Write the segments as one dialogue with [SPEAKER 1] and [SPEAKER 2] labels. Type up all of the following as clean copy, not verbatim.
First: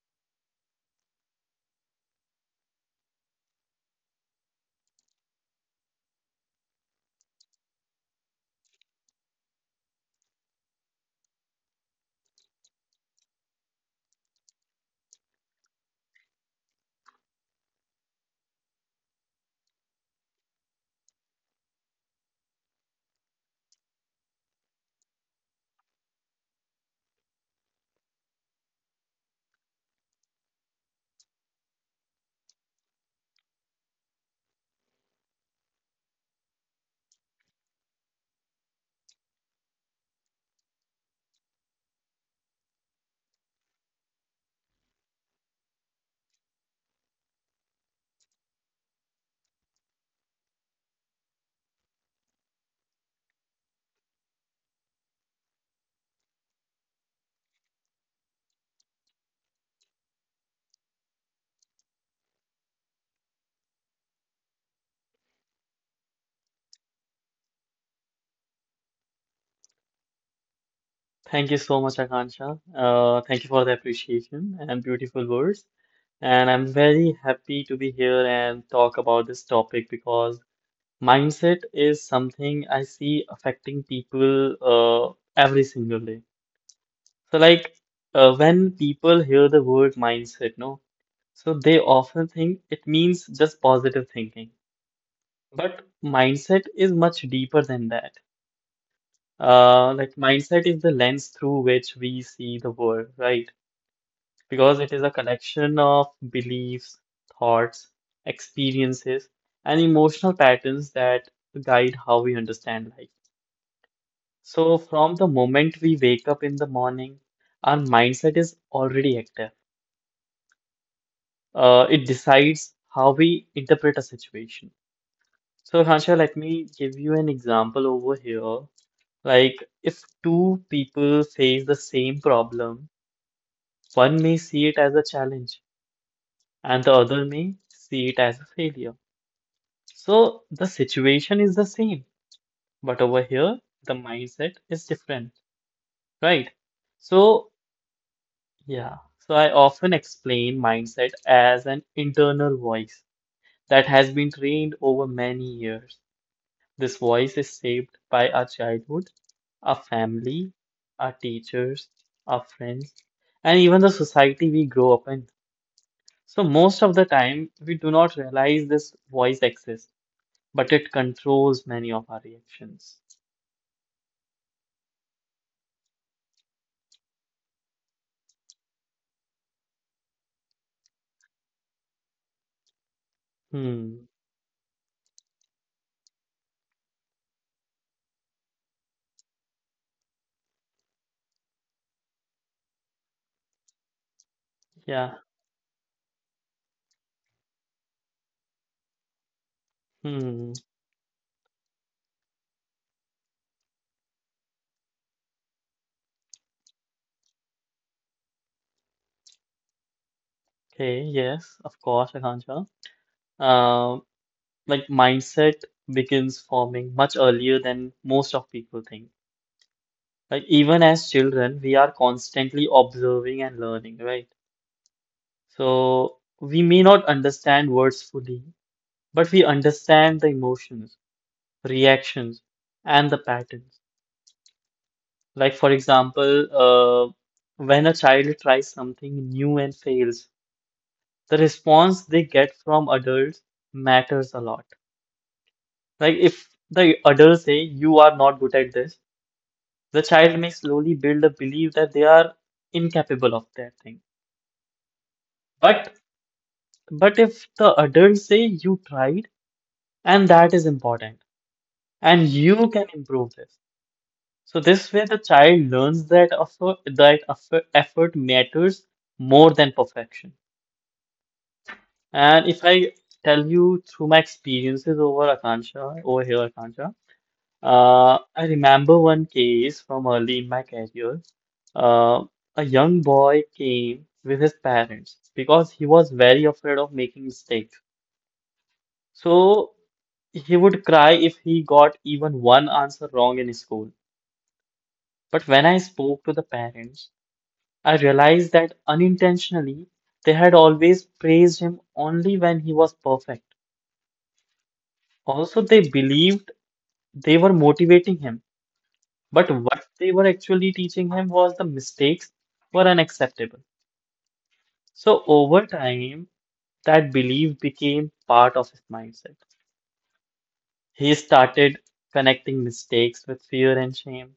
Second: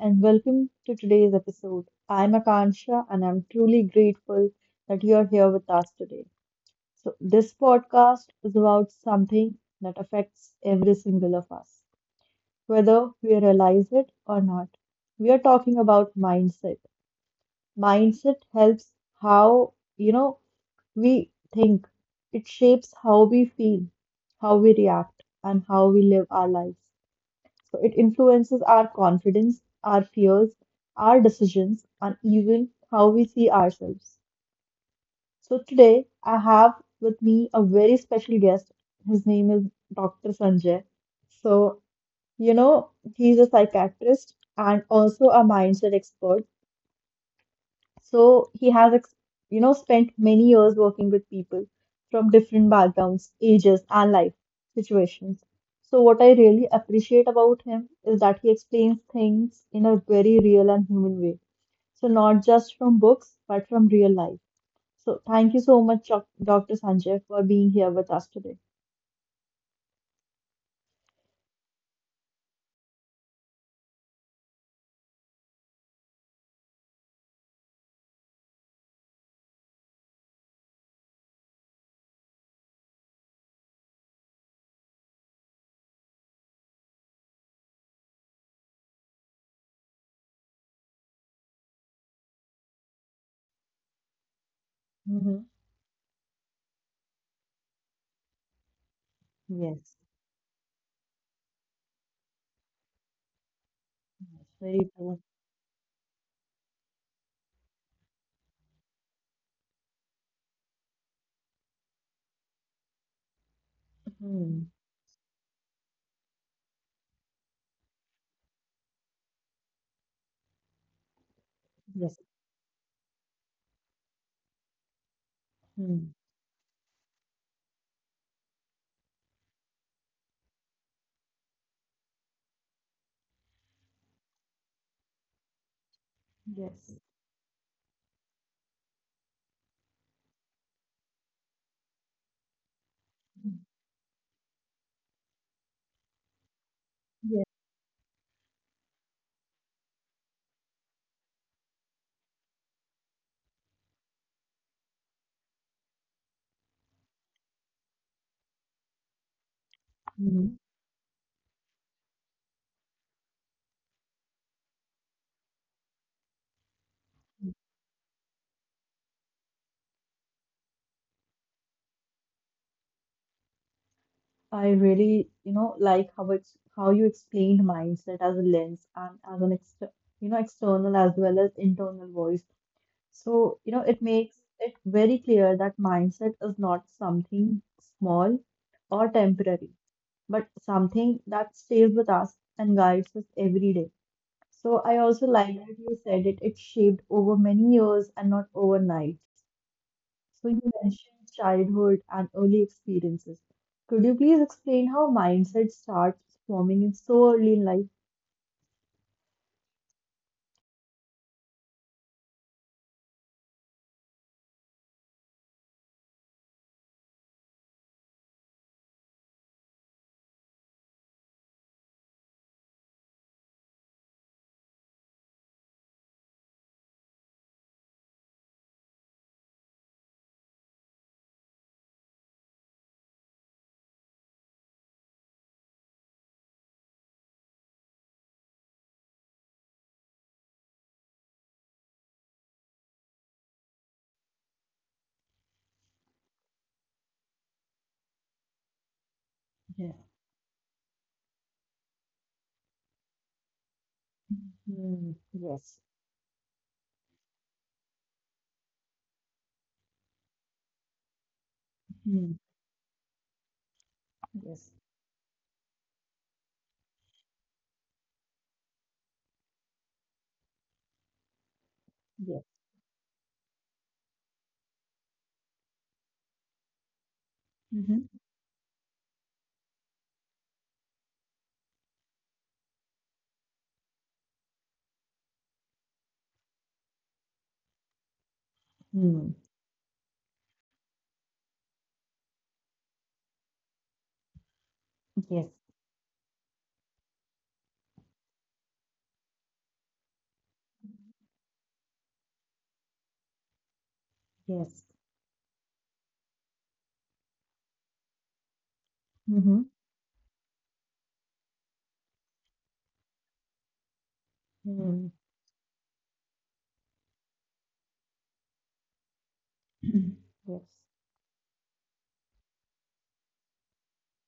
[SPEAKER 1] and welcome to today's episode. I'm Akansha, and I'm truly grateful that you're here with us today. So, this podcast is about something that affects every single of us, whether we realize it or not. We are talking about mindset. Mindset helps how we think, it shapes how we feel, how we react, and how we live our lives. So it influences our confidence, our fears, our decisions, and even how we see ourselves. So today I have with me a very special guest. His name is Dr. Sanjay. So, he's a psychiatrist and also a mindset expert, so he has spent many years working with people from different backgrounds, ages, and life situations. So what I really appreciate about him is that he explains things in a very real and human way. So not just from books, but from real life. So thank you so much, Dr. Sanjay, for being here with us today.
[SPEAKER 2] Thank you so much, Akansha. Thank you for the appreciation and beautiful words. And I'm very happy to be here and talk about this topic because mindset is something I see affecting people every single day. So, like, when people hear the word mindset, no, so they often think it means just positive thinking.
[SPEAKER 1] Mm-hmm.
[SPEAKER 2] But mindset is much deeper than that.
[SPEAKER 1] Yes.
[SPEAKER 2] Mindset is the lens through which we see the world, right?
[SPEAKER 1] Yes.
[SPEAKER 2] Because it
[SPEAKER 1] Very
[SPEAKER 2] is a
[SPEAKER 1] true.
[SPEAKER 2] collection of beliefs, thoughts, experiences, and emotional patterns that guide how we understand life. So,
[SPEAKER 1] Hmm.
[SPEAKER 2] from the moment we wake up in the morning, our mindset is already active. It
[SPEAKER 1] Yes.
[SPEAKER 2] decides how we interpret a situation. So, Hansha,
[SPEAKER 1] Hmm.
[SPEAKER 2] let me give you an example over here. Like, if two people face the same problem, one may see it as a challenge, and the
[SPEAKER 1] Yes.
[SPEAKER 2] other may see it as a failure. So the situation is the same, but over here the mindset is different, right? So,
[SPEAKER 1] Yes.
[SPEAKER 2] yeah. So I often explain mindset as an internal voice that has been trained over many years. This voice is shaped by our childhood, our family,
[SPEAKER 1] Mm-hmm.
[SPEAKER 2] our teachers, our friends, and even the society we grow up in. So most of the time we do not realize this voice exists, but it controls many of our reactions.
[SPEAKER 1] I really, like how it's how you explained mindset as a lens and as an exter external as well as internal voice. So
[SPEAKER 2] Hmm.
[SPEAKER 1] it makes it very clear that mindset is not something small or temporary, but something that stays with us and guides us every day. So I
[SPEAKER 2] Yeah.
[SPEAKER 1] also like that you said it shaped over many years and not overnight. So
[SPEAKER 2] Hmm.
[SPEAKER 1] you mentioned childhood and early experiences. Could you please explain how mindset starts forming in so early in life?
[SPEAKER 2] Okay. Yes, of course, Akansha. Uh, like mindset begins forming much earlier than most of people think. Like even as children, we are constantly observing and learning, right? So we may not understand words fully, but we understand the emotions, reactions, and the patterns. Like for example, when a child tries something new and fails. The response they get from adults matters a lot. Like if the adult say you are not good at this,
[SPEAKER 1] Yeah.
[SPEAKER 2] the child may slowly build a belief that they are incapable of that thing.
[SPEAKER 1] Hmm. Yes.
[SPEAKER 2] But but if the adults say you tried and that is important and
[SPEAKER 1] Hmm.
[SPEAKER 2] you can improve this. So
[SPEAKER 1] Yes.
[SPEAKER 2] this way the child learns that effort, effort matters more than perfection. And
[SPEAKER 1] Yes.
[SPEAKER 2] if I tell you through my experiences over Akansha, over here Akansha,
[SPEAKER 1] Mm-hmm.
[SPEAKER 2] I remember one case from early in my career. Uh, a young boy came with his parents because he was very afraid of making mistakes.
[SPEAKER 1] Hmm.
[SPEAKER 2] So he would cry if he got even one answer wrong in school. But
[SPEAKER 1] Yes.
[SPEAKER 2] when I spoke to the parents, I realized that unintentionally they had always praised him only when he was perfect.
[SPEAKER 1] Yes.
[SPEAKER 2] Also, they believed they were motivating him, but
[SPEAKER 1] Mm-hmm.
[SPEAKER 2] what they were actually teaching him was the mistakes were unacceptable.
[SPEAKER 1] Hmm.
[SPEAKER 2] So over time, that belief became part of his mindset.
[SPEAKER 1] Yes.
[SPEAKER 2] He started connecting mistakes with fear and shame.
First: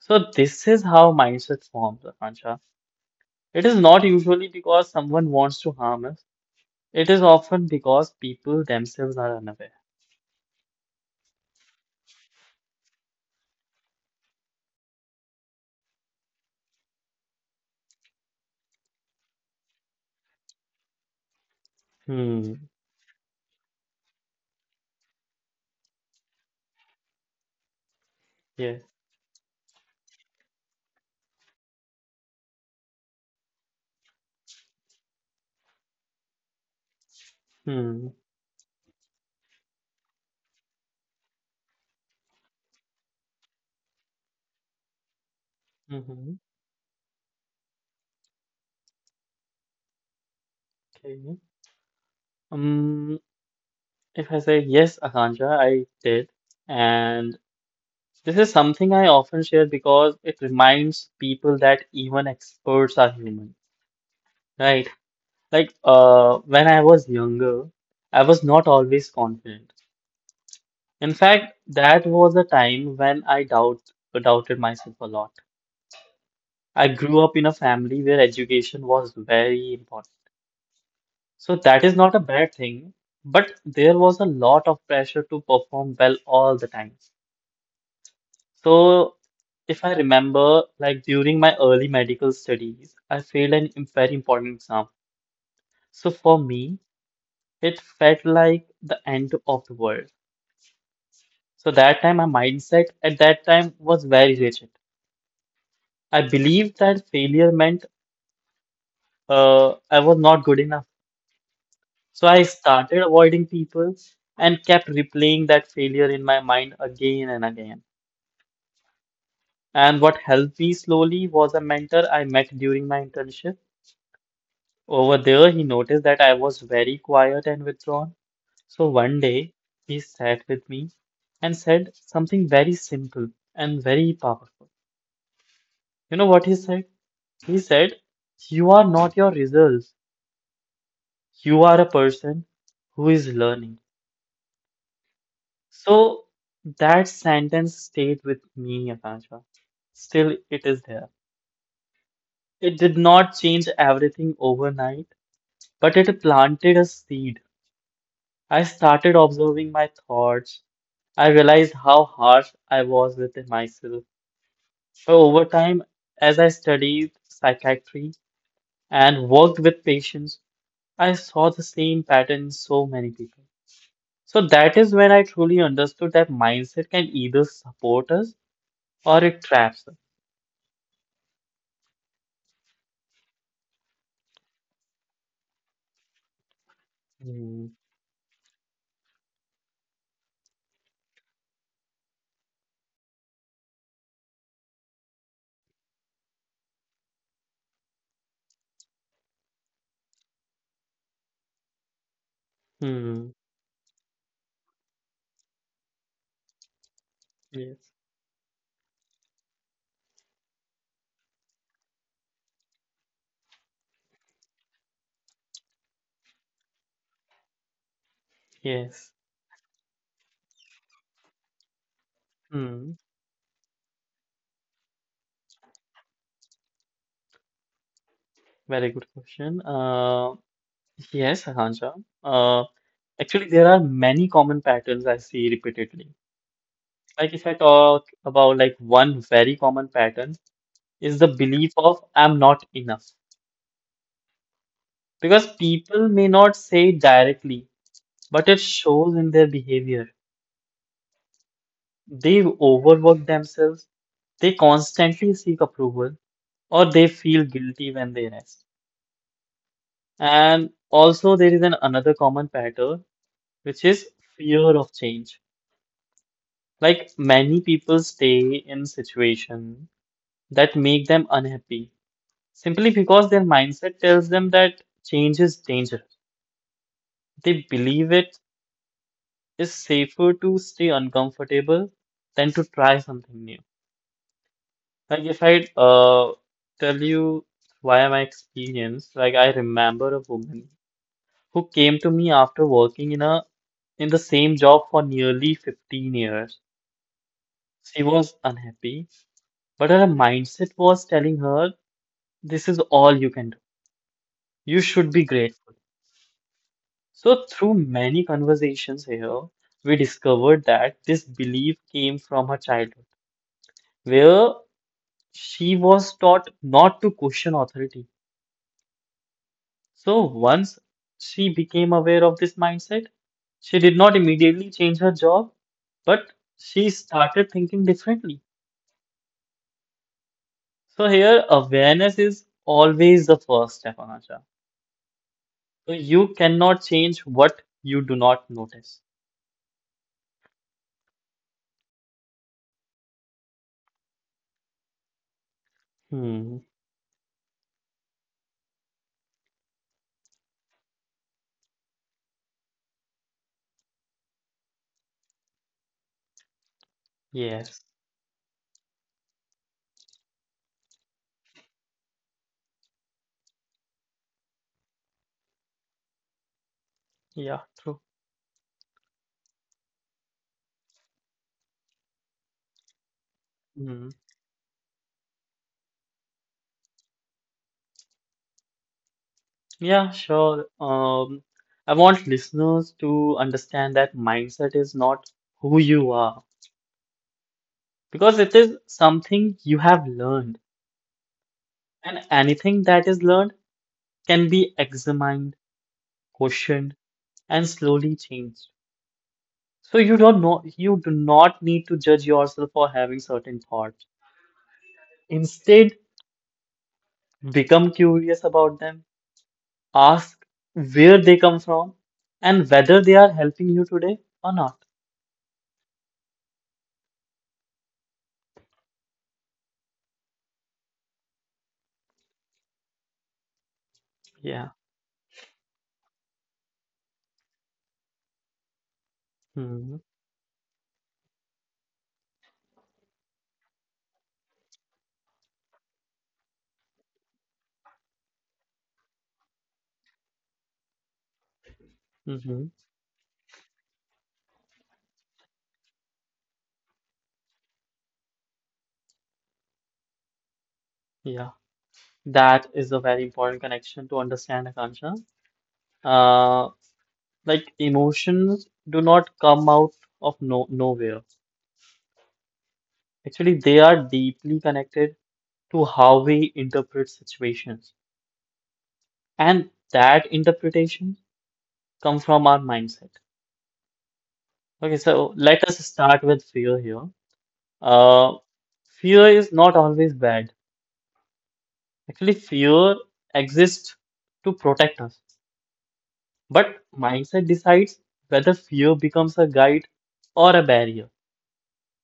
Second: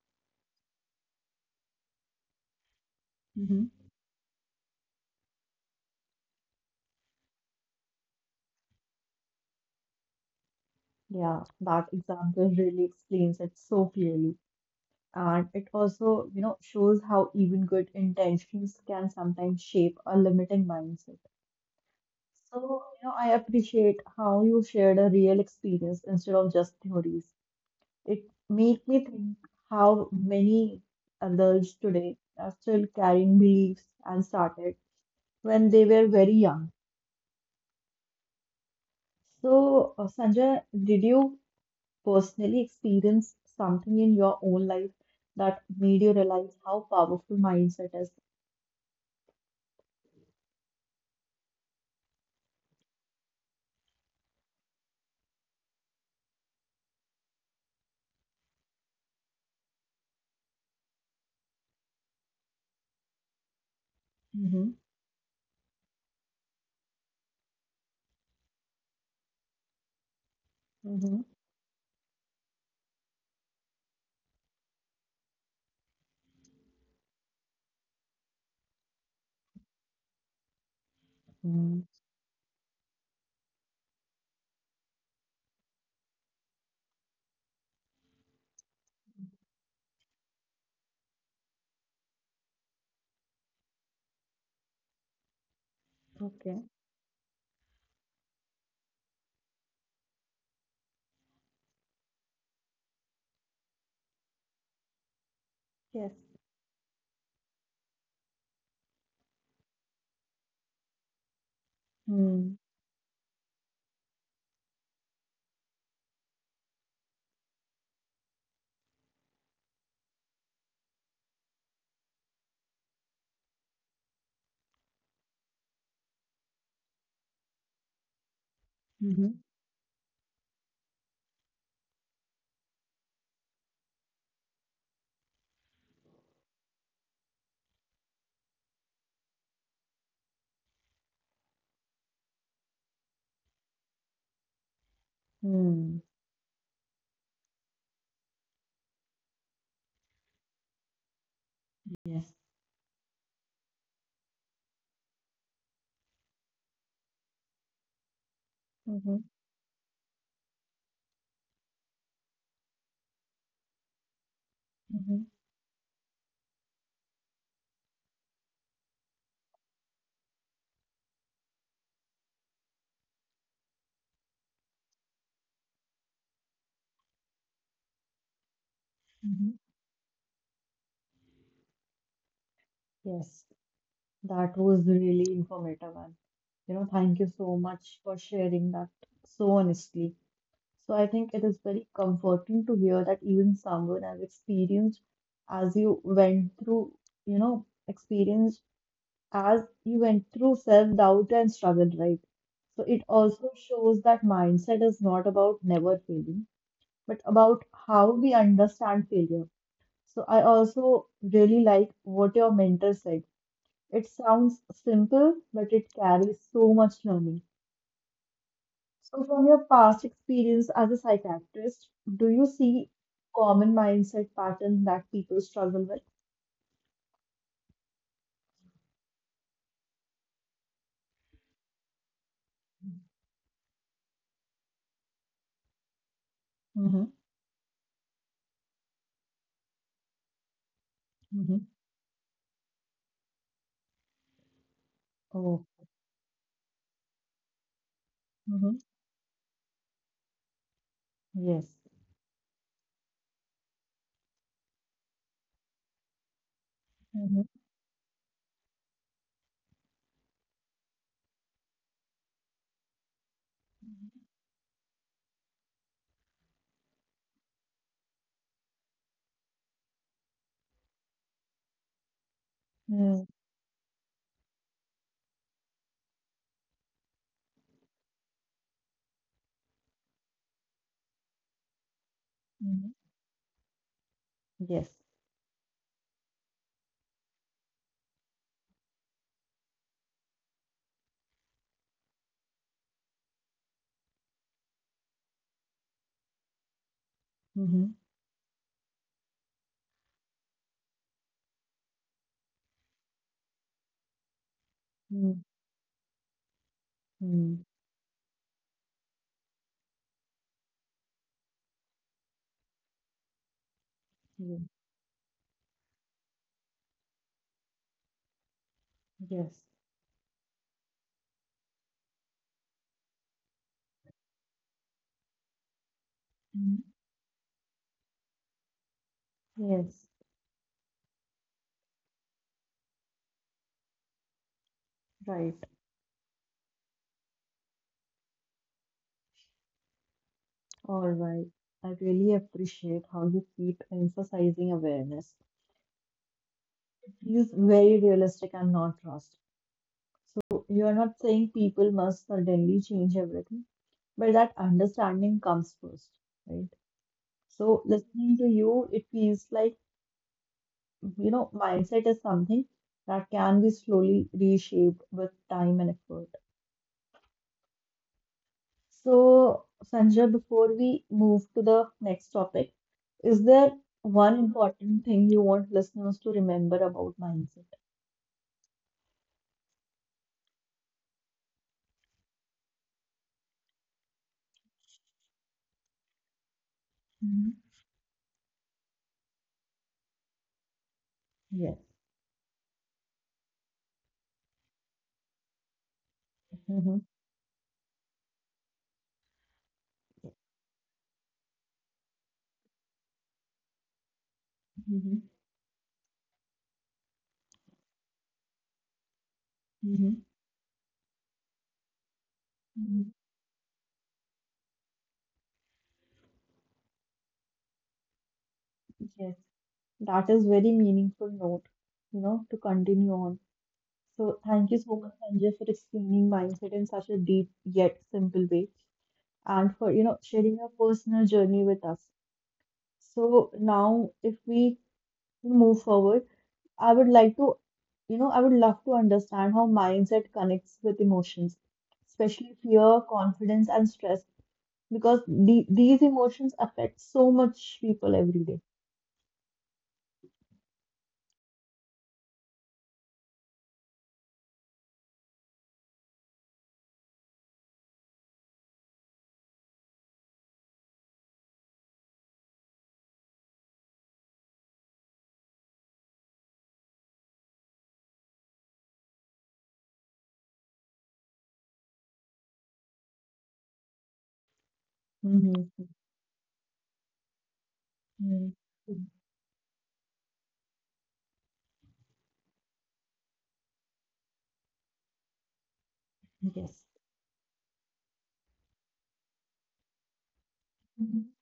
[SPEAKER 2] So this is how mindset forms, Akansha. It
[SPEAKER 1] Mm-hmm.
[SPEAKER 2] is not usually because someone wants to harm us. It is often because people themselves are unaware.
[SPEAKER 1] Yeah, that example really explains it so clearly. And it also, shows how even good intentions can sometimes shape a limiting mindset.
[SPEAKER 2] Hmm.
[SPEAKER 1] So I appreciate how you shared a real experience instead of just theories. It
[SPEAKER 2] Yes.
[SPEAKER 1] made me think how many adults today are still carrying beliefs and started when they were very young.
[SPEAKER 2] Hmm.
[SPEAKER 1] So, Sanjay, did you personally experience something in your own life that made you
[SPEAKER 2] Mm-hmm.
[SPEAKER 1] realize how powerful mindset is?
[SPEAKER 2] Okay. Um, if I say yes, Akansha, I did. And this is something I often share because it reminds people that even experts are human,
[SPEAKER 1] Mhm.
[SPEAKER 2] right? Like when I was younger, I was not always confident. In
[SPEAKER 1] Mhm.
[SPEAKER 2] fact, that was a time when doubted myself a lot. I grew up in a family where education was very important. So that
[SPEAKER 1] Mm.
[SPEAKER 2] is not a bad thing, but there was a lot of pressure to perform well all the time. So, if I remember, like during my early medical studies, I failed very important exam. So, for
[SPEAKER 1] Okay.
[SPEAKER 2] me, it felt like the end of the world. So, that time, my mindset at that time was very rigid.
[SPEAKER 1] Yes.
[SPEAKER 2] I believed that failure meant I was not good enough. So, I
[SPEAKER 1] Mm.
[SPEAKER 2] started avoiding people and kept replaying that failure in my mind again and again. And what helped me slowly was a mentor I met during my internship. Over there, he noticed that I was very quiet and withdrawn. So one
[SPEAKER 1] Mhm.
[SPEAKER 2] day, he sat with me and said something very simple and very powerful. You know what he said? He said, "You are not your results. You are a person who is learning."
[SPEAKER 1] Mm.
[SPEAKER 2] So that sentence stayed with me, Akansha. Still, it is there.
[SPEAKER 1] Yes.
[SPEAKER 2] It did not change everything overnight, but it planted a seed. I started
[SPEAKER 1] Mhm.
[SPEAKER 2] observing my thoughts. I realized how harsh I was with myself.
[SPEAKER 1] Mhm.
[SPEAKER 2] So over time, as I studied psychiatry and worked with patients, I saw the same pattern in so many people. So that is when I truly understood that mindset can either support us or it
[SPEAKER 1] Mhm.
[SPEAKER 2] traps us.
[SPEAKER 1] Yes. That was really informative, and thank you so
[SPEAKER 2] Hmm.
[SPEAKER 1] much for sharing that so honestly. So I think it is very comforting to hear that even someone as experienced as you went through, you know, experience as you went through self-doubt and struggle, right? So it
[SPEAKER 2] Hmm.
[SPEAKER 1] also shows that mindset is not about never failing, but about
[SPEAKER 2] Yes.
[SPEAKER 1] how we understand failure. So I also really like what your mentor said. It sounds simple, but it carries so much learning.
[SPEAKER 2] Yes.
[SPEAKER 1] So, from your past experience as a psychiatrist, do you see
[SPEAKER 2] Hmm.
[SPEAKER 1] common mindset patterns that people struggle with?
[SPEAKER 2] Very good question. Yes, Hanja. Uh, Actually, there are many common patterns I see repeatedly.
[SPEAKER 1] Mm-hmm.
[SPEAKER 2] Like if I talk about like one very common pattern is the
[SPEAKER 1] Mm-hmm.
[SPEAKER 2] belief of "I'm not enough." Because
[SPEAKER 1] Oh,
[SPEAKER 2] people may not say it directly, but it
[SPEAKER 1] mm-hmm,
[SPEAKER 2] shows in their behavior.
[SPEAKER 1] yes.
[SPEAKER 2] They overwork themselves, they constantly seek approval, or they
[SPEAKER 1] Mm-hmm.
[SPEAKER 2] feel guilty when they rest. And also there is an another common pattern which is fear of change. Like many people stay in situation that make them unhappy simply
[SPEAKER 1] Mm,
[SPEAKER 2] because their mindset tells them that change is dangerous. They believe it is safer to stay uncomfortable than to
[SPEAKER 1] mm-hmm,
[SPEAKER 2] try something new.
[SPEAKER 1] yes.
[SPEAKER 2] Like if I tell you via my experience, like I remember a woman who came to me after working in the same job for nearly 15 years.
[SPEAKER 1] Mm-hmm.
[SPEAKER 2] She was unhappy, but her mindset was telling her, "This is all you can do. You should be grateful." So,
[SPEAKER 1] Mm-hmm.
[SPEAKER 2] through many conversations here, we discovered that this belief came from her childhood, where
[SPEAKER 1] Yes.
[SPEAKER 2] she was taught not to question authority.
[SPEAKER 1] Yeah. Yes.
[SPEAKER 2] So, once she became aware of this mindset, she did not immediately change her job, but she started thinking differently.
[SPEAKER 1] Yes.
[SPEAKER 2] So, here, awareness is always the first step, Anasha.
[SPEAKER 1] Right.
[SPEAKER 2] So, you cannot change what you do not notice.
[SPEAKER 1] All right. I really appreciate how you keep emphasizing awareness.
[SPEAKER 2] Hmm.
[SPEAKER 1] It feels very realistic and not rushed. So you are not saying people must suddenly change everything, but that understanding comes first, right? So
[SPEAKER 2] Yes.
[SPEAKER 1] listening to you, it feels like, mindset is something that can be slowly reshaped with time and effort.
[SPEAKER 2] Yeah, true.
[SPEAKER 1] So, Sanjay, before we move to the next topic, is there
[SPEAKER 2] Hmm.
[SPEAKER 1] one important thing you want listeners to remember about mindset?
[SPEAKER 2] Yeah, sure. I want listeners to understand that mindset is not who you are
[SPEAKER 1] Mhm.
[SPEAKER 2] because it is something you have learned,
[SPEAKER 1] Yes.
[SPEAKER 2] and anything that is learned can be examined,
[SPEAKER 1] Hmm.
[SPEAKER 2] questioned, and slowly changed. So you don't know, you do not need to judge yourself for having certain thoughts.
[SPEAKER 1] Mhm.
[SPEAKER 2] Instead, become curious about them,
[SPEAKER 1] Hmm.
[SPEAKER 2] ask where they come from, and whether
[SPEAKER 1] Hmm.
[SPEAKER 2] they are helping you today or not.
[SPEAKER 1] Yes, that is very meaningful note, to continue on. So thank
[SPEAKER 2] Yeah.
[SPEAKER 1] you so much, Sanjay, for explaining mindset in such a deep yet simple way, and for
[SPEAKER 2] Hmm.
[SPEAKER 1] sharing your personal journey with us. So now, if we move forward, I would like to, I would love to understand how mindset connects with emotions, especially fear, confidence, and stress, because these emotions affect so much people every day.
[SPEAKER 2] Yeah, that is a very important connection to understand, Akansha. Uh, like emotions do not come out of no nowhere. Actually, they are deeply connected to how we interpret situations, and that interpretation comes from our mindset. Okay, so let us
[SPEAKER 1] Mhm.
[SPEAKER 2] start with fear here. Uh,
[SPEAKER 1] Mm.
[SPEAKER 2] Fear
[SPEAKER 1] Mm.
[SPEAKER 2] is not always bad. Actually, fear exists to protect us. But
[SPEAKER 1] Yes.
[SPEAKER 2] mindset decides whether fear becomes a guide or a barrier.
[SPEAKER 1] Mhm.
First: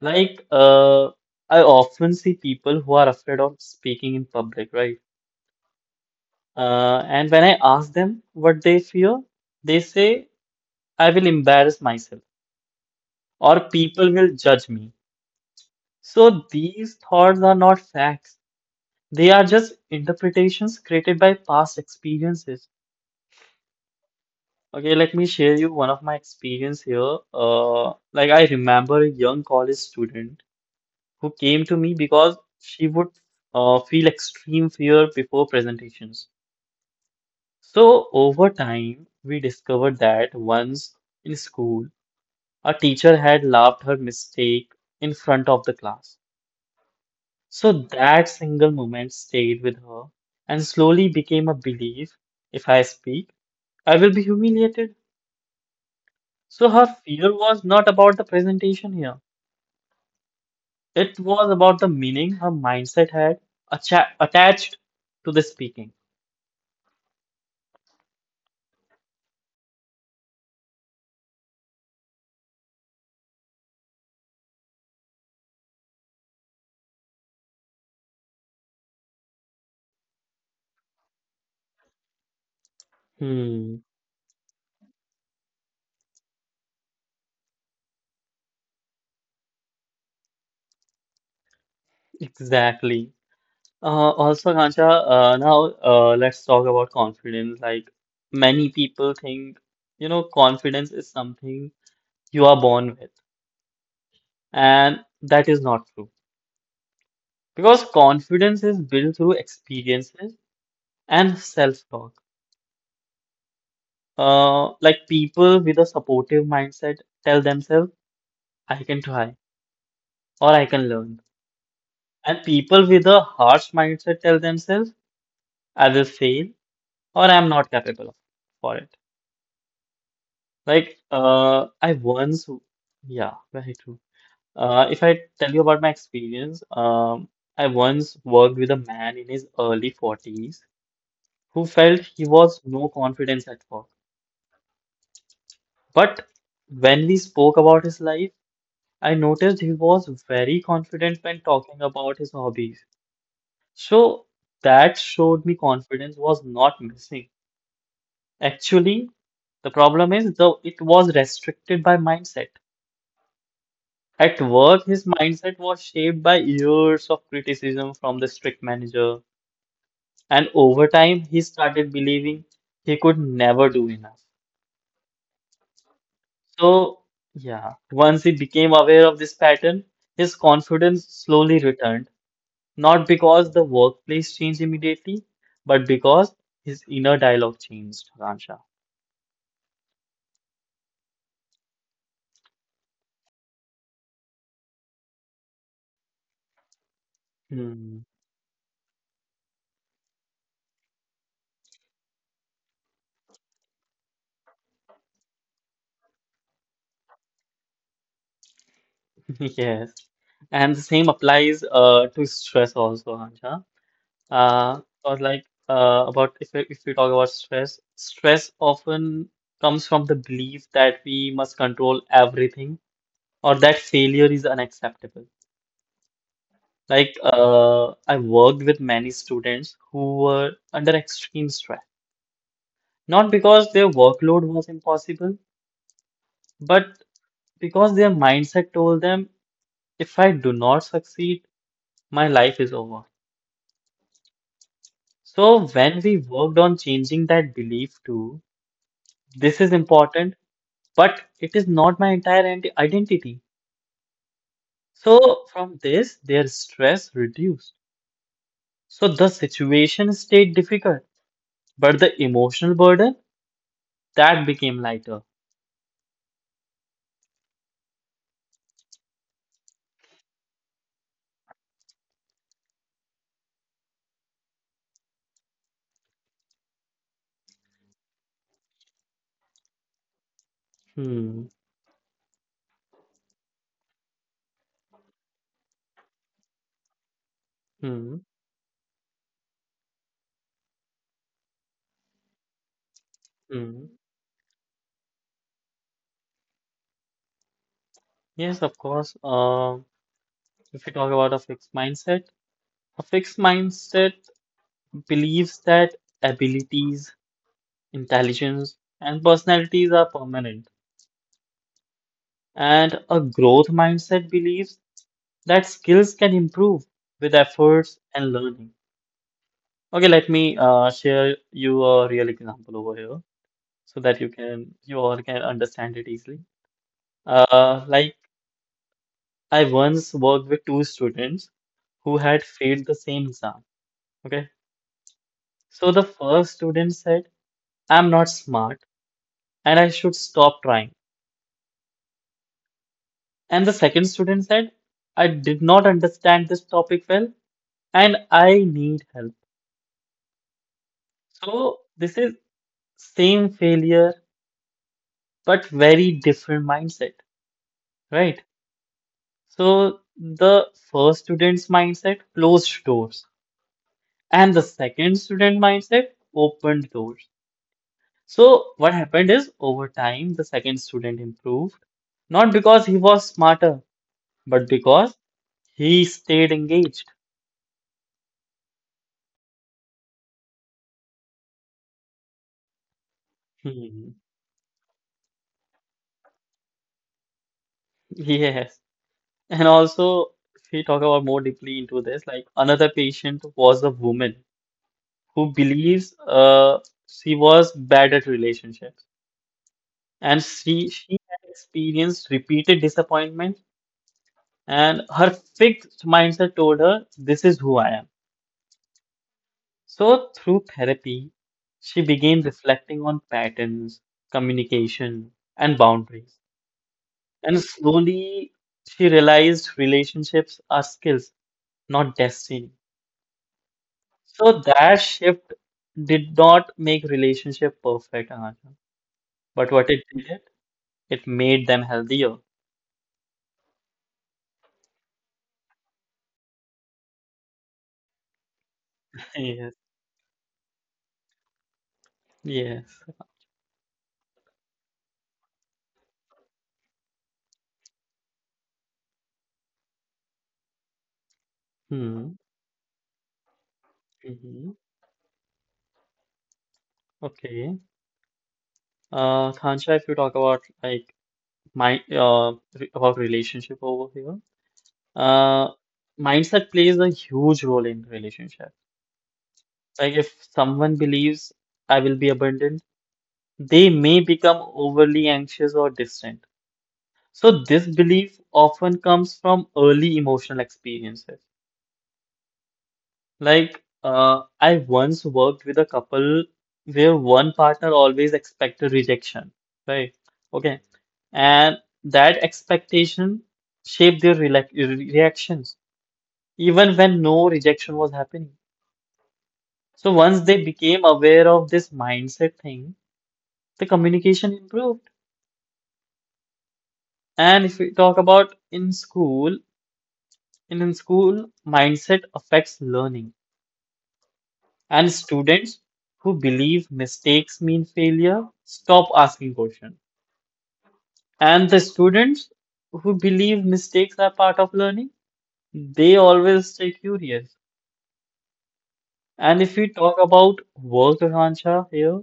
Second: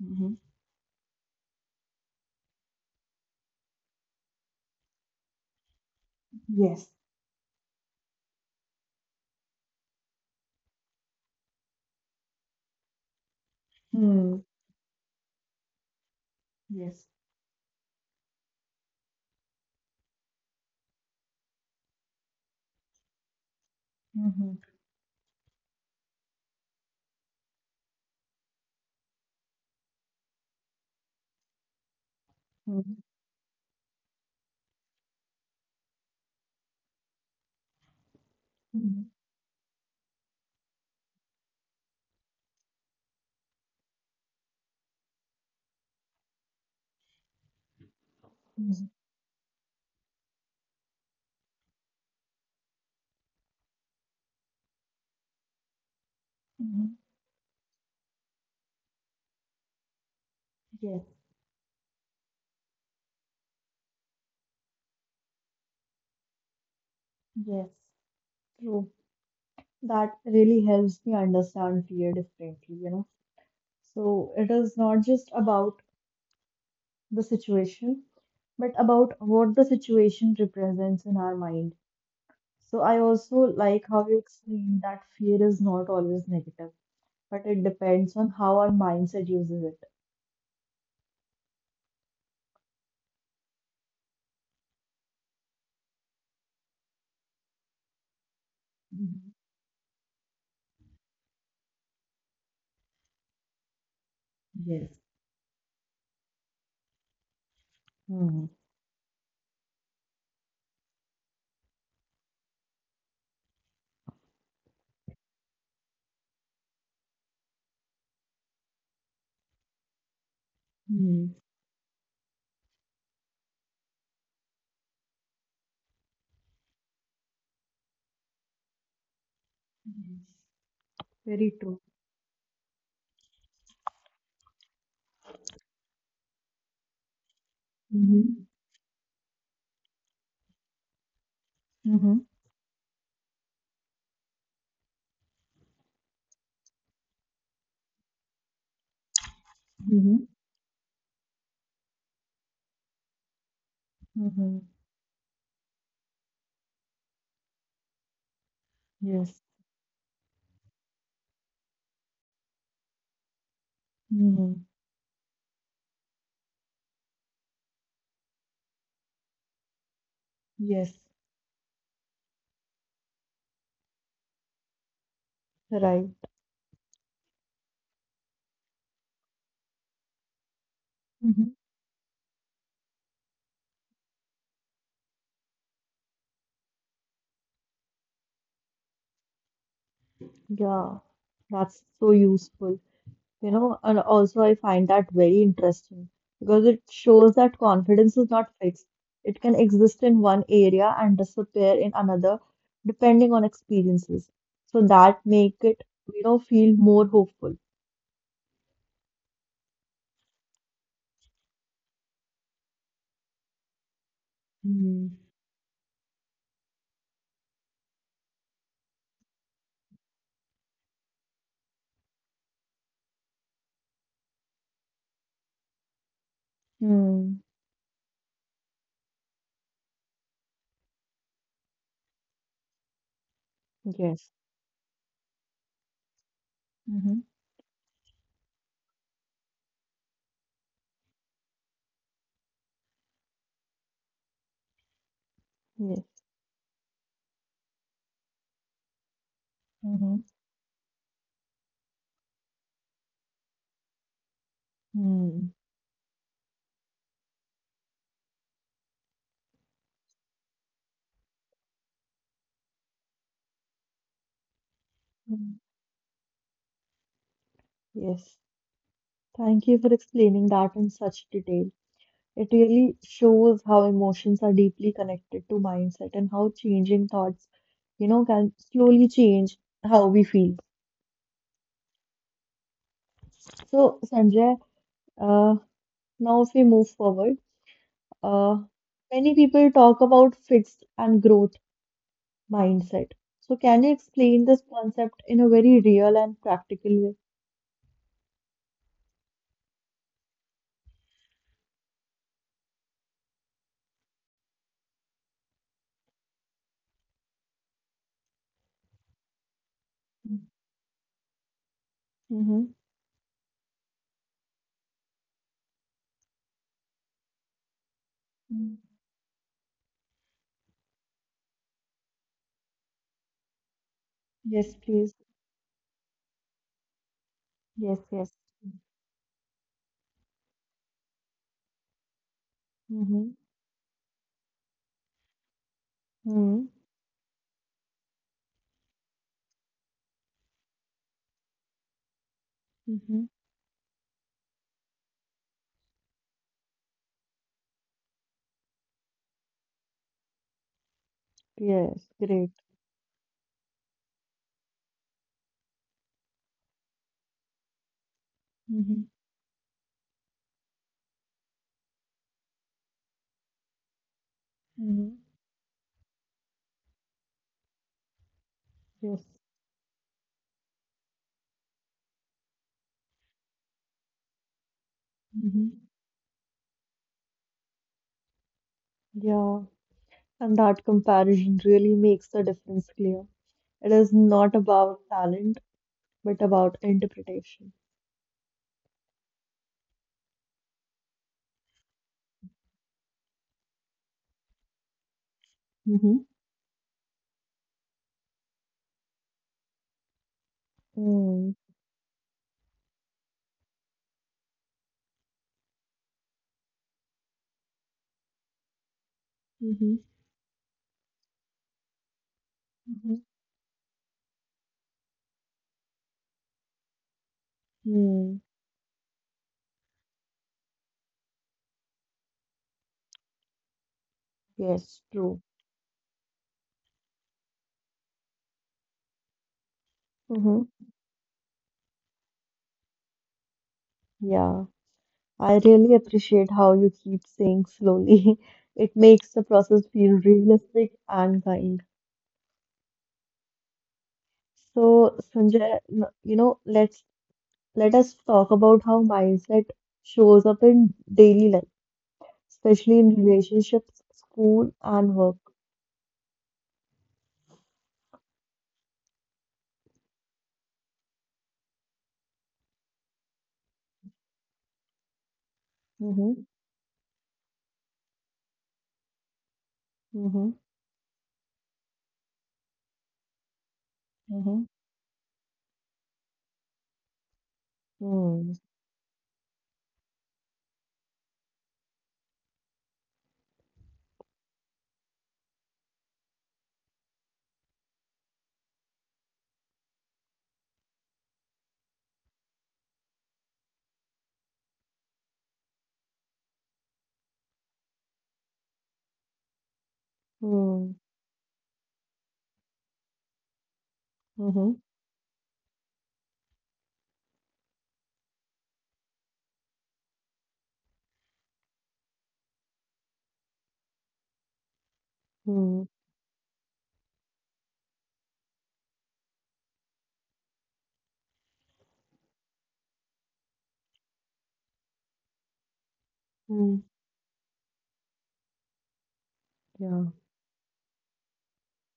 [SPEAKER 1] Mhm.
[SPEAKER 2] Like, uh, I often see people who are afraid of speaking in public, right?
[SPEAKER 1] Yes.
[SPEAKER 2] And when I ask them what they fear, they say, "I will embarrass myself or people will
[SPEAKER 1] Mm.
[SPEAKER 2] judge me." So these
[SPEAKER 1] Yes.
[SPEAKER 2] thoughts are not facts. They are just interpretations created by past experiences.
[SPEAKER 1] Mhm.
[SPEAKER 2] Okay, let me share you one of my experience here. Like I remember a young college student who came to me because she would
[SPEAKER 1] Mhm.
[SPEAKER 2] feel extreme fear before presentations. So, over time, we
[SPEAKER 1] Mhm.
[SPEAKER 2] discovered that once in school, a teacher had laughed her mistake in front of the class. So, that single moment stayed
[SPEAKER 1] Mhm.
[SPEAKER 2] with her and slowly became a belief: if I speak, I will be humiliated. So, her fear was
[SPEAKER 1] Mhm.
[SPEAKER 2] not about the presentation here, it was about the
[SPEAKER 1] Yes.
[SPEAKER 2] meaning her mindset had attached to the speaking.
[SPEAKER 1] Yes. True. That really helps me understand fear differently, you know. So it is not just about the situation, but about what the situation represents in our mind. So I
[SPEAKER 2] Hmm,
[SPEAKER 1] also like how you explained that fear is not always negative, but it depends on how our mindset uses it.
[SPEAKER 2] exactly. Also, Kancha, now let's talk about confidence. Like many people think,
[SPEAKER 1] Mhm.
[SPEAKER 2] you know, confidence is something you are born with, and that is
[SPEAKER 1] Yes.
[SPEAKER 2] not true. Because confidence is built
[SPEAKER 1] Hmm.
[SPEAKER 2] through experiences and self-talk. Like people with a supportive mindset tell themselves, "I can try or I can learn."
[SPEAKER 1] Mhm.
[SPEAKER 2] And people with a harsh mindset tell themselves, "I will fail or I'm not capable of for it."
[SPEAKER 1] Yes.
[SPEAKER 2] Like, uh, I
[SPEAKER 1] Very
[SPEAKER 2] once,
[SPEAKER 1] true.
[SPEAKER 2] yeah, very true. If I tell you about my experience, I once worked with a man
[SPEAKER 1] Mm-hmm.
[SPEAKER 2] in his early 40s who felt he was no
[SPEAKER 1] Mm-hmm.
[SPEAKER 2] confidence at work. But when we spoke about his life, I noticed he was very
[SPEAKER 1] Mm-hmm.
[SPEAKER 2] confident when talking about his hobbies. So that
[SPEAKER 1] Mm-hmm.
[SPEAKER 2] showed me confidence was not missing. Actually, the
[SPEAKER 1] Yes.
[SPEAKER 2] problem is though it was restricted by mindset. At work, his
[SPEAKER 1] Mm-hmm. Mm-hmm.
[SPEAKER 2] mindset was shaped by years of criticism from the strict manager, and over time, he
[SPEAKER 1] Yes.
[SPEAKER 2] started believing he could never do enough.
[SPEAKER 1] Right.
[SPEAKER 2] So, yeah, once he became aware of this pattern, his confidence slowly returned,
[SPEAKER 1] Mm-hmm.
[SPEAKER 2] not because the workplace changed immediately, but because his inner dialogue changed, Ransha.
[SPEAKER 1] Yeah. That's so useful. And also I find that very interesting because it shows
[SPEAKER 2] Hmm.
[SPEAKER 1] that confidence is not fixed. It can exist in one area and disappear in another, depending on experiences. So that make it feel more hopeful.
[SPEAKER 2] Yes. And the same applies to stress also, Anja. Or like
[SPEAKER 1] Mm-hmm.
[SPEAKER 2] about if we talk about stress, stress often comes from the belief that we must control everything or that failure is unacceptable. Like
[SPEAKER 1] Hmm.
[SPEAKER 2] I worked with many students who were under extreme stress, not because their
[SPEAKER 1] Yes.
[SPEAKER 2] workload was impossible, but
[SPEAKER 1] Mm-hmm.
[SPEAKER 2] because their mindset told them, if I do not succeed, my life is over. So when we
[SPEAKER 1] Yes.
[SPEAKER 2] worked on changing that belief to this is
[SPEAKER 1] Mm-hmm.
[SPEAKER 2] important but it is not my identity.
[SPEAKER 1] Hmm.
[SPEAKER 2] So from this, their stress reduced. So the situation stayed difficult, but the emotional burden that became lighter.
[SPEAKER 1] Yes. Thank you for explaining that in such detail. It really shows how emotions are deeply connected to mindset and how changing thoughts, can slowly change how we feel.
[SPEAKER 2] Hmm.
[SPEAKER 1] So, Sanjay, uh, now if we move forward,
[SPEAKER 2] Hmm.
[SPEAKER 1] uh, many people talk about fixed and growth mindset. So, can you
[SPEAKER 2] Hmm.
[SPEAKER 1] explain this concept in a very real and practical way?
[SPEAKER 2] Yes, of course. If we talk about a fixed mindset believes that abilities, intelligence, and personalities are permanent,
[SPEAKER 1] Mm-hmm.
[SPEAKER 2] and a growth mindset believes that skills can improve with efforts and learning. Okay, let me share you a real example over here so
[SPEAKER 1] Yes,
[SPEAKER 2] that you
[SPEAKER 1] please.
[SPEAKER 2] can you all can understand it easily.
[SPEAKER 1] Yes, yes.
[SPEAKER 2] Like I once worked with two students who had
[SPEAKER 1] Mm-hmm.
[SPEAKER 2] failed the same exam. Okay, so
[SPEAKER 1] Mm-hmm.
[SPEAKER 2] the first student said, "I'm not smart and I should stop trying,"
[SPEAKER 1] Mm-hmm.
[SPEAKER 2] and the second student said, "I did not understand this topic well and I need help."
[SPEAKER 1] Yes,
[SPEAKER 2] So
[SPEAKER 1] great.
[SPEAKER 2] this is same failure but very different mindset,
[SPEAKER 1] Mm-hmm.
[SPEAKER 2] right? So the first student's mindset closed doors,
[SPEAKER 1] Mm-hmm.
[SPEAKER 2] and the second student mindset opened doors.
[SPEAKER 1] Yes.
[SPEAKER 2] So what happened is over time, the second student improved, not because he was smarter, but because he stayed engaged.
[SPEAKER 1] Yeah, and that comparison really makes the difference clear. It is not
[SPEAKER 2] Hmm.
[SPEAKER 1] about talent, but about interpretation.
[SPEAKER 2] Yes. And also, if we talk about more deeply into this, like another patient was a woman who
[SPEAKER 1] Mm-hmm.
[SPEAKER 2] believes she was bad at relationships, and
[SPEAKER 1] Mm,
[SPEAKER 2] she had experienced repeated disappointment, and her fixed mindset told her this is who I am.
[SPEAKER 1] mm-hmm,
[SPEAKER 2] So through therapy she began
[SPEAKER 1] mhm,
[SPEAKER 2] reflecting on patterns, communication, and boundaries, and
[SPEAKER 1] mm,
[SPEAKER 2] slowly she realized relationships are skills, not destiny.
[SPEAKER 1] yes,
[SPEAKER 2] So
[SPEAKER 1] true.
[SPEAKER 2] that shift did not make relationship perfect, Anusha, but what it
[SPEAKER 1] Mhm.
[SPEAKER 2] did, it made them healthier.
[SPEAKER 1] Yeah, I really appreciate how you keep saying slowly. It makes the process feel
[SPEAKER 2] Yes.
[SPEAKER 1] realistic and kind.
[SPEAKER 2] Yes.
[SPEAKER 1] So, Sanjay, let us talk about how mindset shows up in daily life,
[SPEAKER 2] Hmm.
[SPEAKER 1] especially in relationships, school, and
[SPEAKER 2] Mhm.
[SPEAKER 1] work.
[SPEAKER 2] Okay. Khansha, if you talk about like my uh re about relationship over here, uh,
[SPEAKER 1] Mm-hmm.
[SPEAKER 2] mindset plays a huge role in relationship.
[SPEAKER 1] Mm-hmm.
[SPEAKER 2] Like if someone believes I will be abandoned, they
[SPEAKER 1] Mm-hmm.
[SPEAKER 2] may become overly anxious or distant. So this
[SPEAKER 1] Hmm.
[SPEAKER 2] belief often comes from early emotional experiences. Like, I once worked with a couple where one partner always expected rejection, right? Okay. And that expectation shaped their reactions, even when no rejection was happening. So once they
[SPEAKER 1] Mm-hmm.
[SPEAKER 2] became aware of this mindset thing, the communication
[SPEAKER 1] Mm-hmm.
[SPEAKER 2] improved. And if we talk about in school, in school, mindset affects learning. And students
[SPEAKER 1] Hmm.
[SPEAKER 2] who believe mistakes mean failure stop asking questions. And the students who believe mistakes are part of learning, they always stay
[SPEAKER 1] Mm-hmm.
[SPEAKER 2] curious. And if we talk
[SPEAKER 1] Yeah.
[SPEAKER 2] about work, Akansha, here,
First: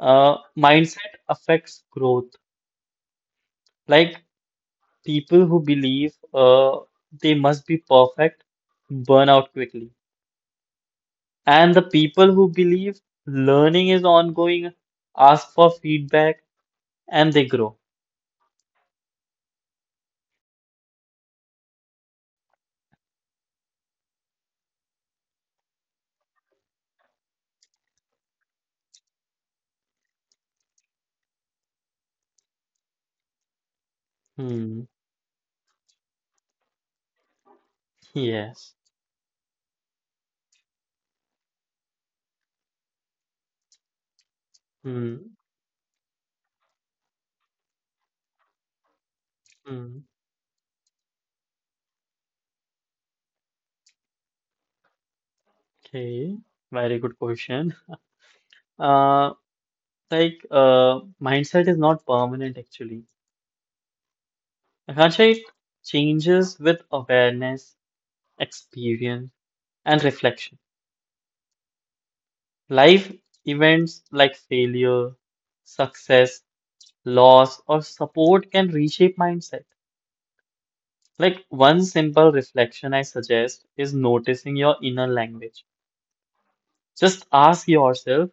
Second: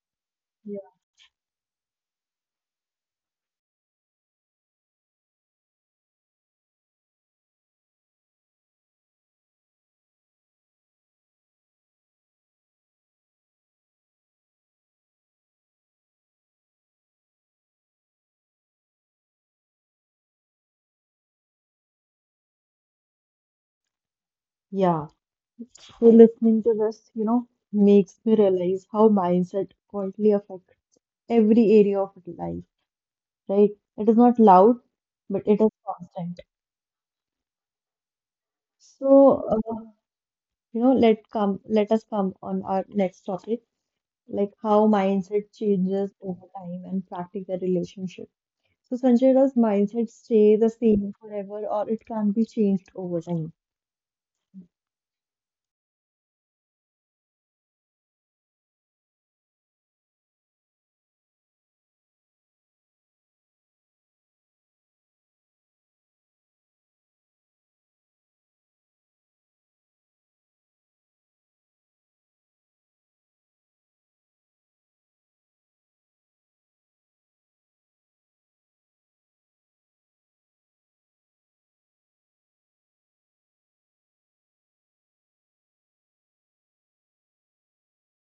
[SPEAKER 1] Yeah.
[SPEAKER 2] mindset affects growth. Like people who believe they must be perfect burn out quickly. And the people who believe learning is ongoing ask for feedback and they grow.
[SPEAKER 1] Yeah. So listening to this, makes me realize how mindset quietly affects every area of life, right? It is
[SPEAKER 2] Hmm.
[SPEAKER 1] not loud, but it is constant.
[SPEAKER 2] Yes.
[SPEAKER 1] So, let us come on our next topic, like how
[SPEAKER 2] Hmm.
[SPEAKER 1] mindset changes over time and practical relationships. So, Sanjay, does
[SPEAKER 2] Hmm.
[SPEAKER 1] mindset stay the same forever or it can be changed over time?
[SPEAKER 2] Okay. Very good question. Uh, mindset is not permanent actually. Akansha, it changes with awareness, experience, and reflection. Life events like failure, success, loss, or support can reshape mindset. Like, one simple reflection I suggest is noticing your inner language. Just ask yourself,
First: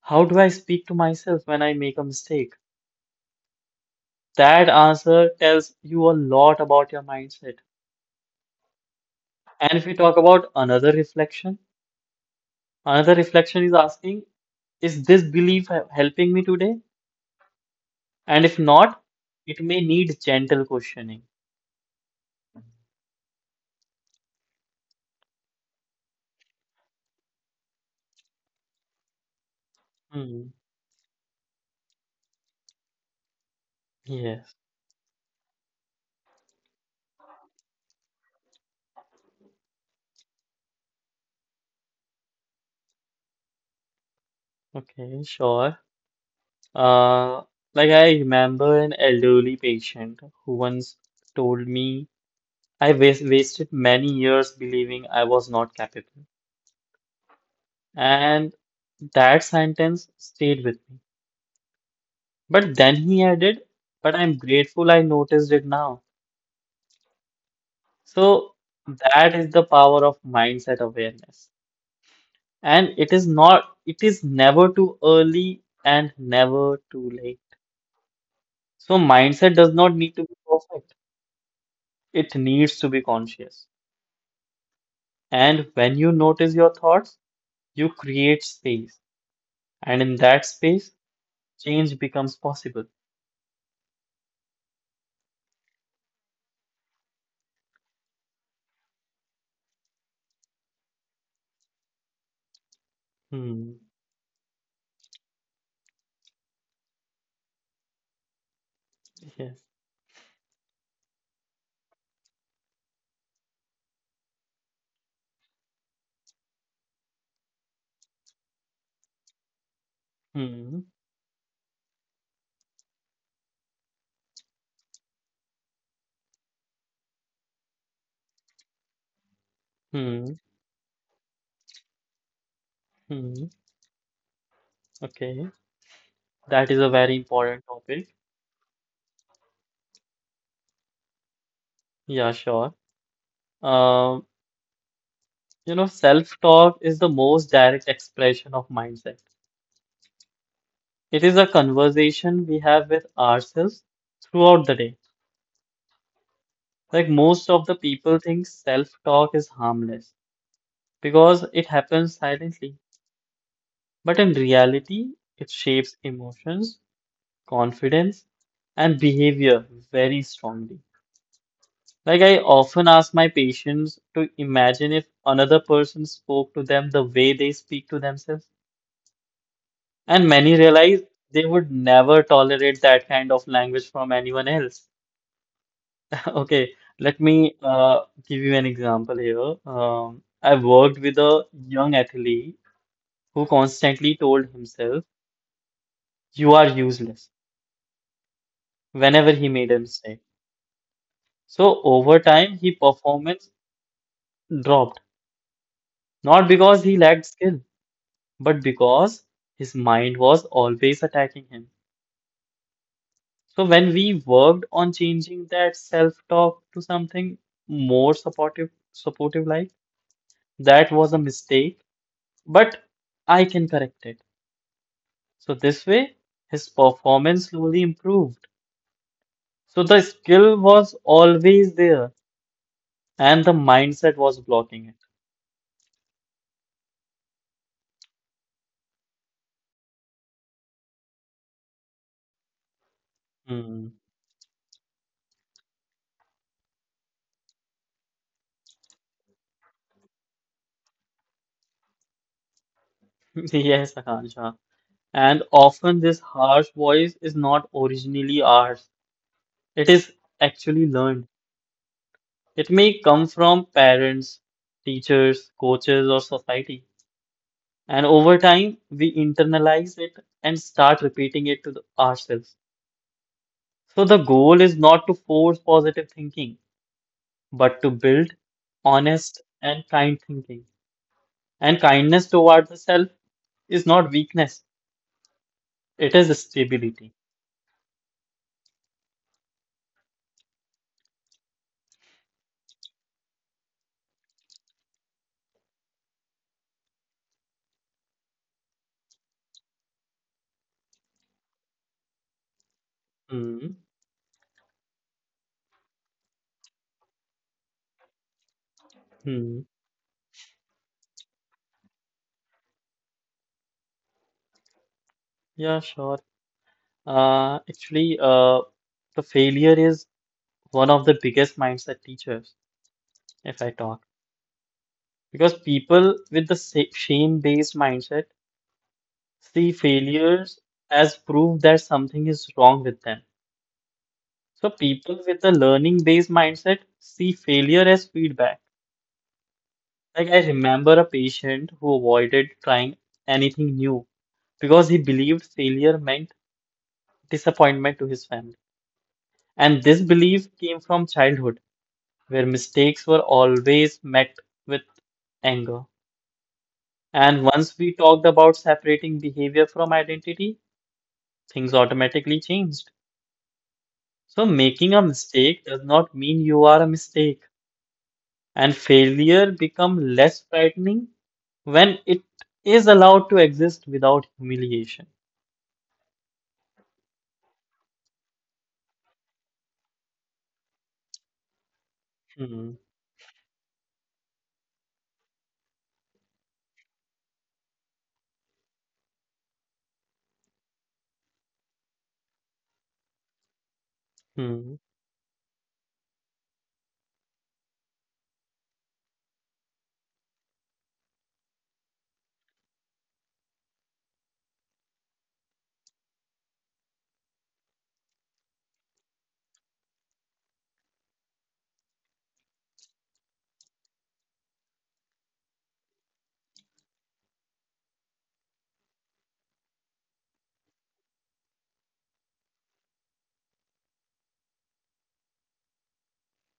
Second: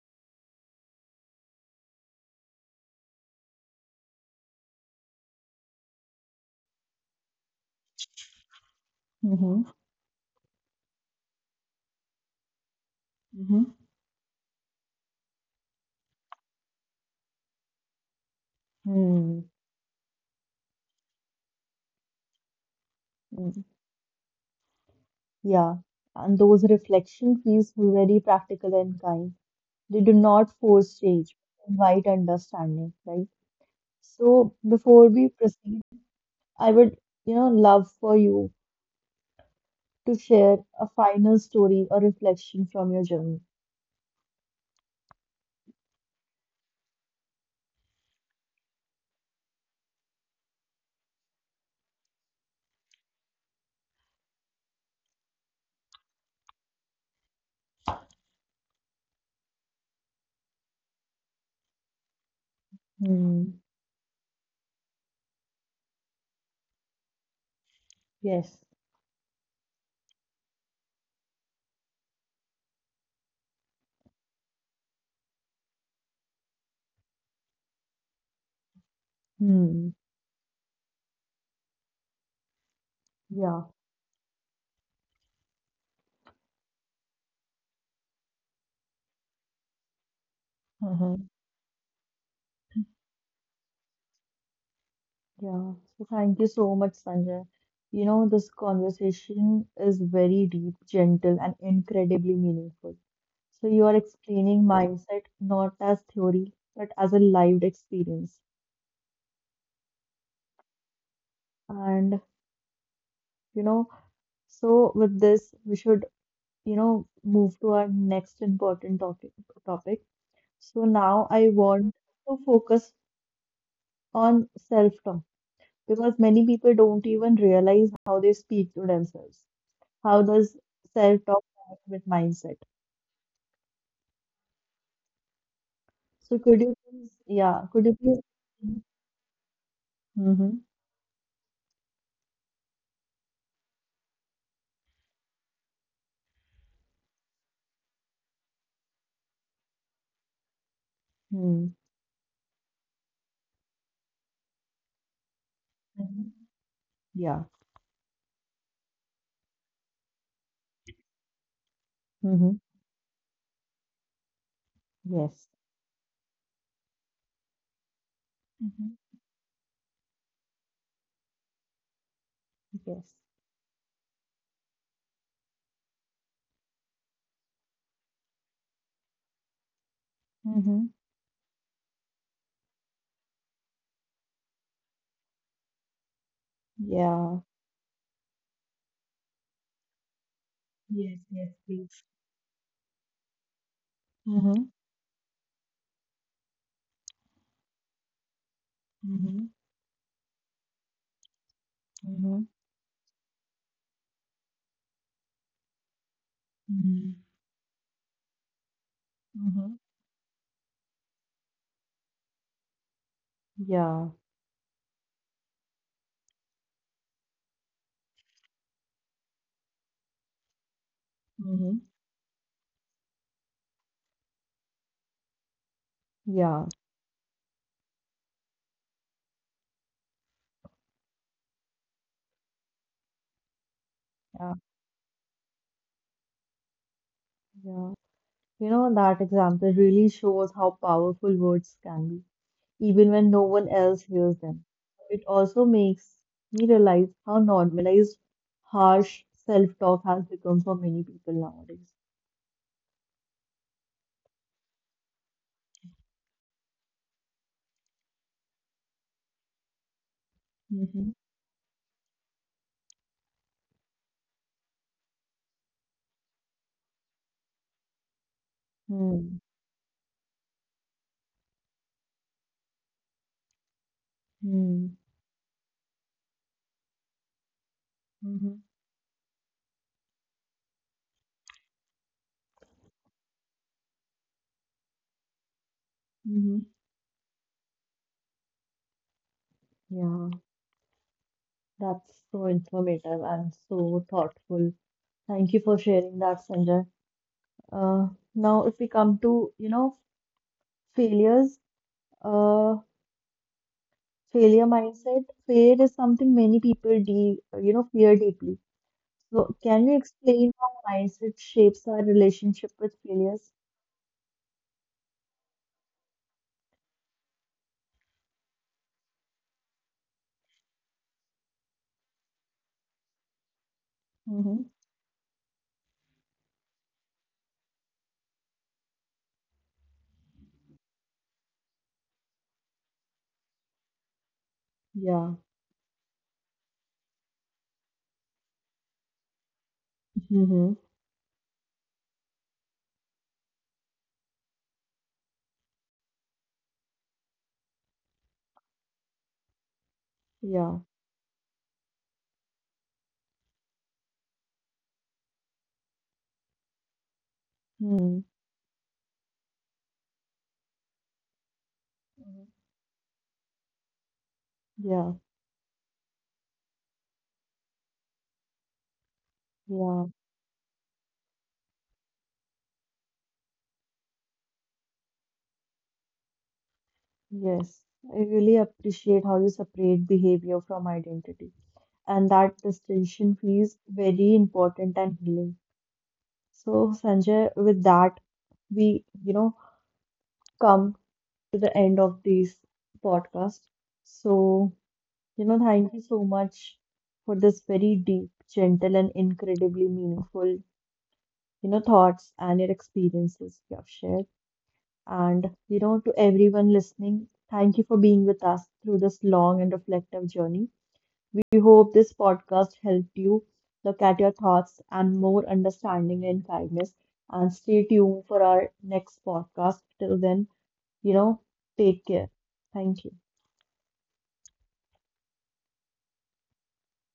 [SPEAKER 2] how do I speak to myself when I make a mistake? That answer tells you a lot about your mindset.
[SPEAKER 1] Mm-hmm.
[SPEAKER 2] And if we talk about another reflection
[SPEAKER 1] Mm-hmm.
[SPEAKER 2] is asking, is this helping me today? And if not,
[SPEAKER 1] Hmm.
[SPEAKER 2] it may need gentle questioning.
[SPEAKER 1] Mm. Yeah, and those reflection feels very practical and kind. They do not
[SPEAKER 2] Hmm.
[SPEAKER 1] force change, invite understanding, right?
[SPEAKER 2] Yes.
[SPEAKER 1] So before we proceed, I would, love for you to share a final story or reflection from your journey.
[SPEAKER 2] Okay, sure. Uh, like I remember an elderly patient who once told me I was wasted many years believing I was not capable. And that sentence stayed with me. But then he
[SPEAKER 1] Hmm.
[SPEAKER 2] added, but I'm grateful I noticed it now.
[SPEAKER 1] Yes.
[SPEAKER 2] So that is the power of mindset awareness. And it is never too early and never too late. So mindset
[SPEAKER 1] Hmm.
[SPEAKER 2] does not need to be perfect, it needs to be
[SPEAKER 1] Yeah.
[SPEAKER 2] conscious. And when you notice your thoughts, you create space. And in that space, change becomes possible.
[SPEAKER 1] Yeah, so thank you so much, Sanjay. This conversation is very deep, gentle, and incredibly meaningful. So you are
[SPEAKER 2] Hmm.
[SPEAKER 1] explaining mindset not as theory, but as a lived experience.
[SPEAKER 2] Yes.
[SPEAKER 1] And, you know, so with this, we should, move to our next important topic. So
[SPEAKER 2] Hmm.
[SPEAKER 1] now I want to focus on self-talk because many people don't even realize how they speak to themselves.
[SPEAKER 2] Hmm.
[SPEAKER 1] How does self-talk connect with mindset?
[SPEAKER 2] Hmm. Okay.
[SPEAKER 1] So
[SPEAKER 2] That is
[SPEAKER 1] could
[SPEAKER 2] a
[SPEAKER 1] you
[SPEAKER 2] very
[SPEAKER 1] please,
[SPEAKER 2] important
[SPEAKER 1] yeah,
[SPEAKER 2] topic.
[SPEAKER 1] could you please? Mm-hmm.
[SPEAKER 2] Yeah, sure. Um, you know, self-talk is the most direct expression of mindset. It is a
[SPEAKER 1] Mm-hmm.
[SPEAKER 2] conversation we have with ourselves throughout the day. Like most of
[SPEAKER 1] Yeah.
[SPEAKER 2] the people think self-talk is harmless because it happens silently.
[SPEAKER 1] Mm-hmm.
[SPEAKER 2] But in reality, it
[SPEAKER 1] Yes.
[SPEAKER 2] shapes emotions, confidence, and
[SPEAKER 1] Mm-hmm.
[SPEAKER 2] behavior very strongly. Like I often ask my
[SPEAKER 1] Yes.
[SPEAKER 2] patients to imagine if another person spoke to them the way they speak to themselves. And many realized
[SPEAKER 1] Mm-hmm.
[SPEAKER 2] they would never tolerate that kind of language from anyone else. Okay, let me
[SPEAKER 1] Yeah.
[SPEAKER 2] give you an example here. I worked with
[SPEAKER 1] Yes,
[SPEAKER 2] a
[SPEAKER 1] yes,
[SPEAKER 2] young
[SPEAKER 1] please.
[SPEAKER 2] athlete who constantly told
[SPEAKER 1] Mm-hmm.
[SPEAKER 2] himself, "You are useless," whenever he
[SPEAKER 1] Mm-hmm.
[SPEAKER 2] made a mistake. So over time,
[SPEAKER 1] Mm-hmm.
[SPEAKER 2] his performance dropped, not because he lacked
[SPEAKER 1] Mm-hmm.
[SPEAKER 2] skill, but because his
[SPEAKER 1] Mm-hmm.
[SPEAKER 2] mind was always attacking him. So when we
[SPEAKER 1] Yeah.
[SPEAKER 2] worked on changing that self-talk to something supportive, like, that was a mistake,
[SPEAKER 1] Mm-hmm.
[SPEAKER 2] but I can correct it. So this way, his
[SPEAKER 1] Yeah.
[SPEAKER 2] performance slowly improved. So the skill was always there, and the mindset was
[SPEAKER 1] Yeah.
[SPEAKER 2] blocking it.
[SPEAKER 1] Yeah. That example really shows how powerful words can be, even when no
[SPEAKER 2] Hmm.
[SPEAKER 1] one else hears them. It also makes me realize how normalized harsh self talk has become for many people nowadays.
[SPEAKER 2] Yes, Akansha. And often this harsh voice is not originally ours. It is actually
[SPEAKER 1] Hmm.
[SPEAKER 2] learned. It may come from parents, teachers, coaches, or society. And over time, we
[SPEAKER 1] Hmm.
[SPEAKER 2] internalize it and start repeating it ourselves. So the goal is not
[SPEAKER 1] Hmm.
[SPEAKER 2] to force positive thinking, but to build
[SPEAKER 1] Hmm.
[SPEAKER 2] honest and kind thinking. And kindness towards the self is not weakness, it is
[SPEAKER 1] Hmm.
[SPEAKER 2] stability.
[SPEAKER 1] Yeah, that's so informative and so thoughtful. Thank you for sharing that, Sanjay. Uh, now, if we come to, failures, uh,
[SPEAKER 2] Hmm.
[SPEAKER 1] failure mindset, fear is something many people fear deeply. So,
[SPEAKER 2] Hmm.
[SPEAKER 1] can you explain how mindset shapes our relationship with failures?
[SPEAKER 2] Yeah, sure. Uh, actually, uh, the failure is one of the biggest mindset teachers, if I talk.
[SPEAKER 1] Mm-hmm.
[SPEAKER 2] Because people with the shame based mindset see failures as proof that something is wrong with them. So
[SPEAKER 1] Yeah.
[SPEAKER 2] people with the learning based mindset see failure as feedback. Like I
[SPEAKER 1] Mm-hmm.
[SPEAKER 2] remember a patient who avoided trying anything new because he believed failure meant disappointment to his family. And this belief
[SPEAKER 1] Yeah.
[SPEAKER 2] came from childhood, where mistakes were always met with anger. And once we
[SPEAKER 1] Hmm.
[SPEAKER 2] talked about separating behavior from identity, things automatically changed. So making
[SPEAKER 1] Yeah.
[SPEAKER 2] a mistake does not mean you are a mistake, and failure
[SPEAKER 1] Yeah.
[SPEAKER 2] become less frightening when it is allowed to exist without humiliation.
[SPEAKER 1] Yes. I really appreciate how you separate behavior from identity. And that
[SPEAKER 2] Hmm.
[SPEAKER 1] distinction feels very important and healing. So, Sanjay, with that, we, come to the end of this podcast. So,
[SPEAKER 2] Hmm.
[SPEAKER 1] you know, thank you so much for this very deep, gentle, and incredibly meaningful, thoughts and your experiences you have shared. And, to everyone listening, thank you for being with us through this long and reflective journey. We hope this podcast helped you look at your thoughts and more understanding and kindness. And stay tuned for our next podcast. Till then, you know, take care. Thank you.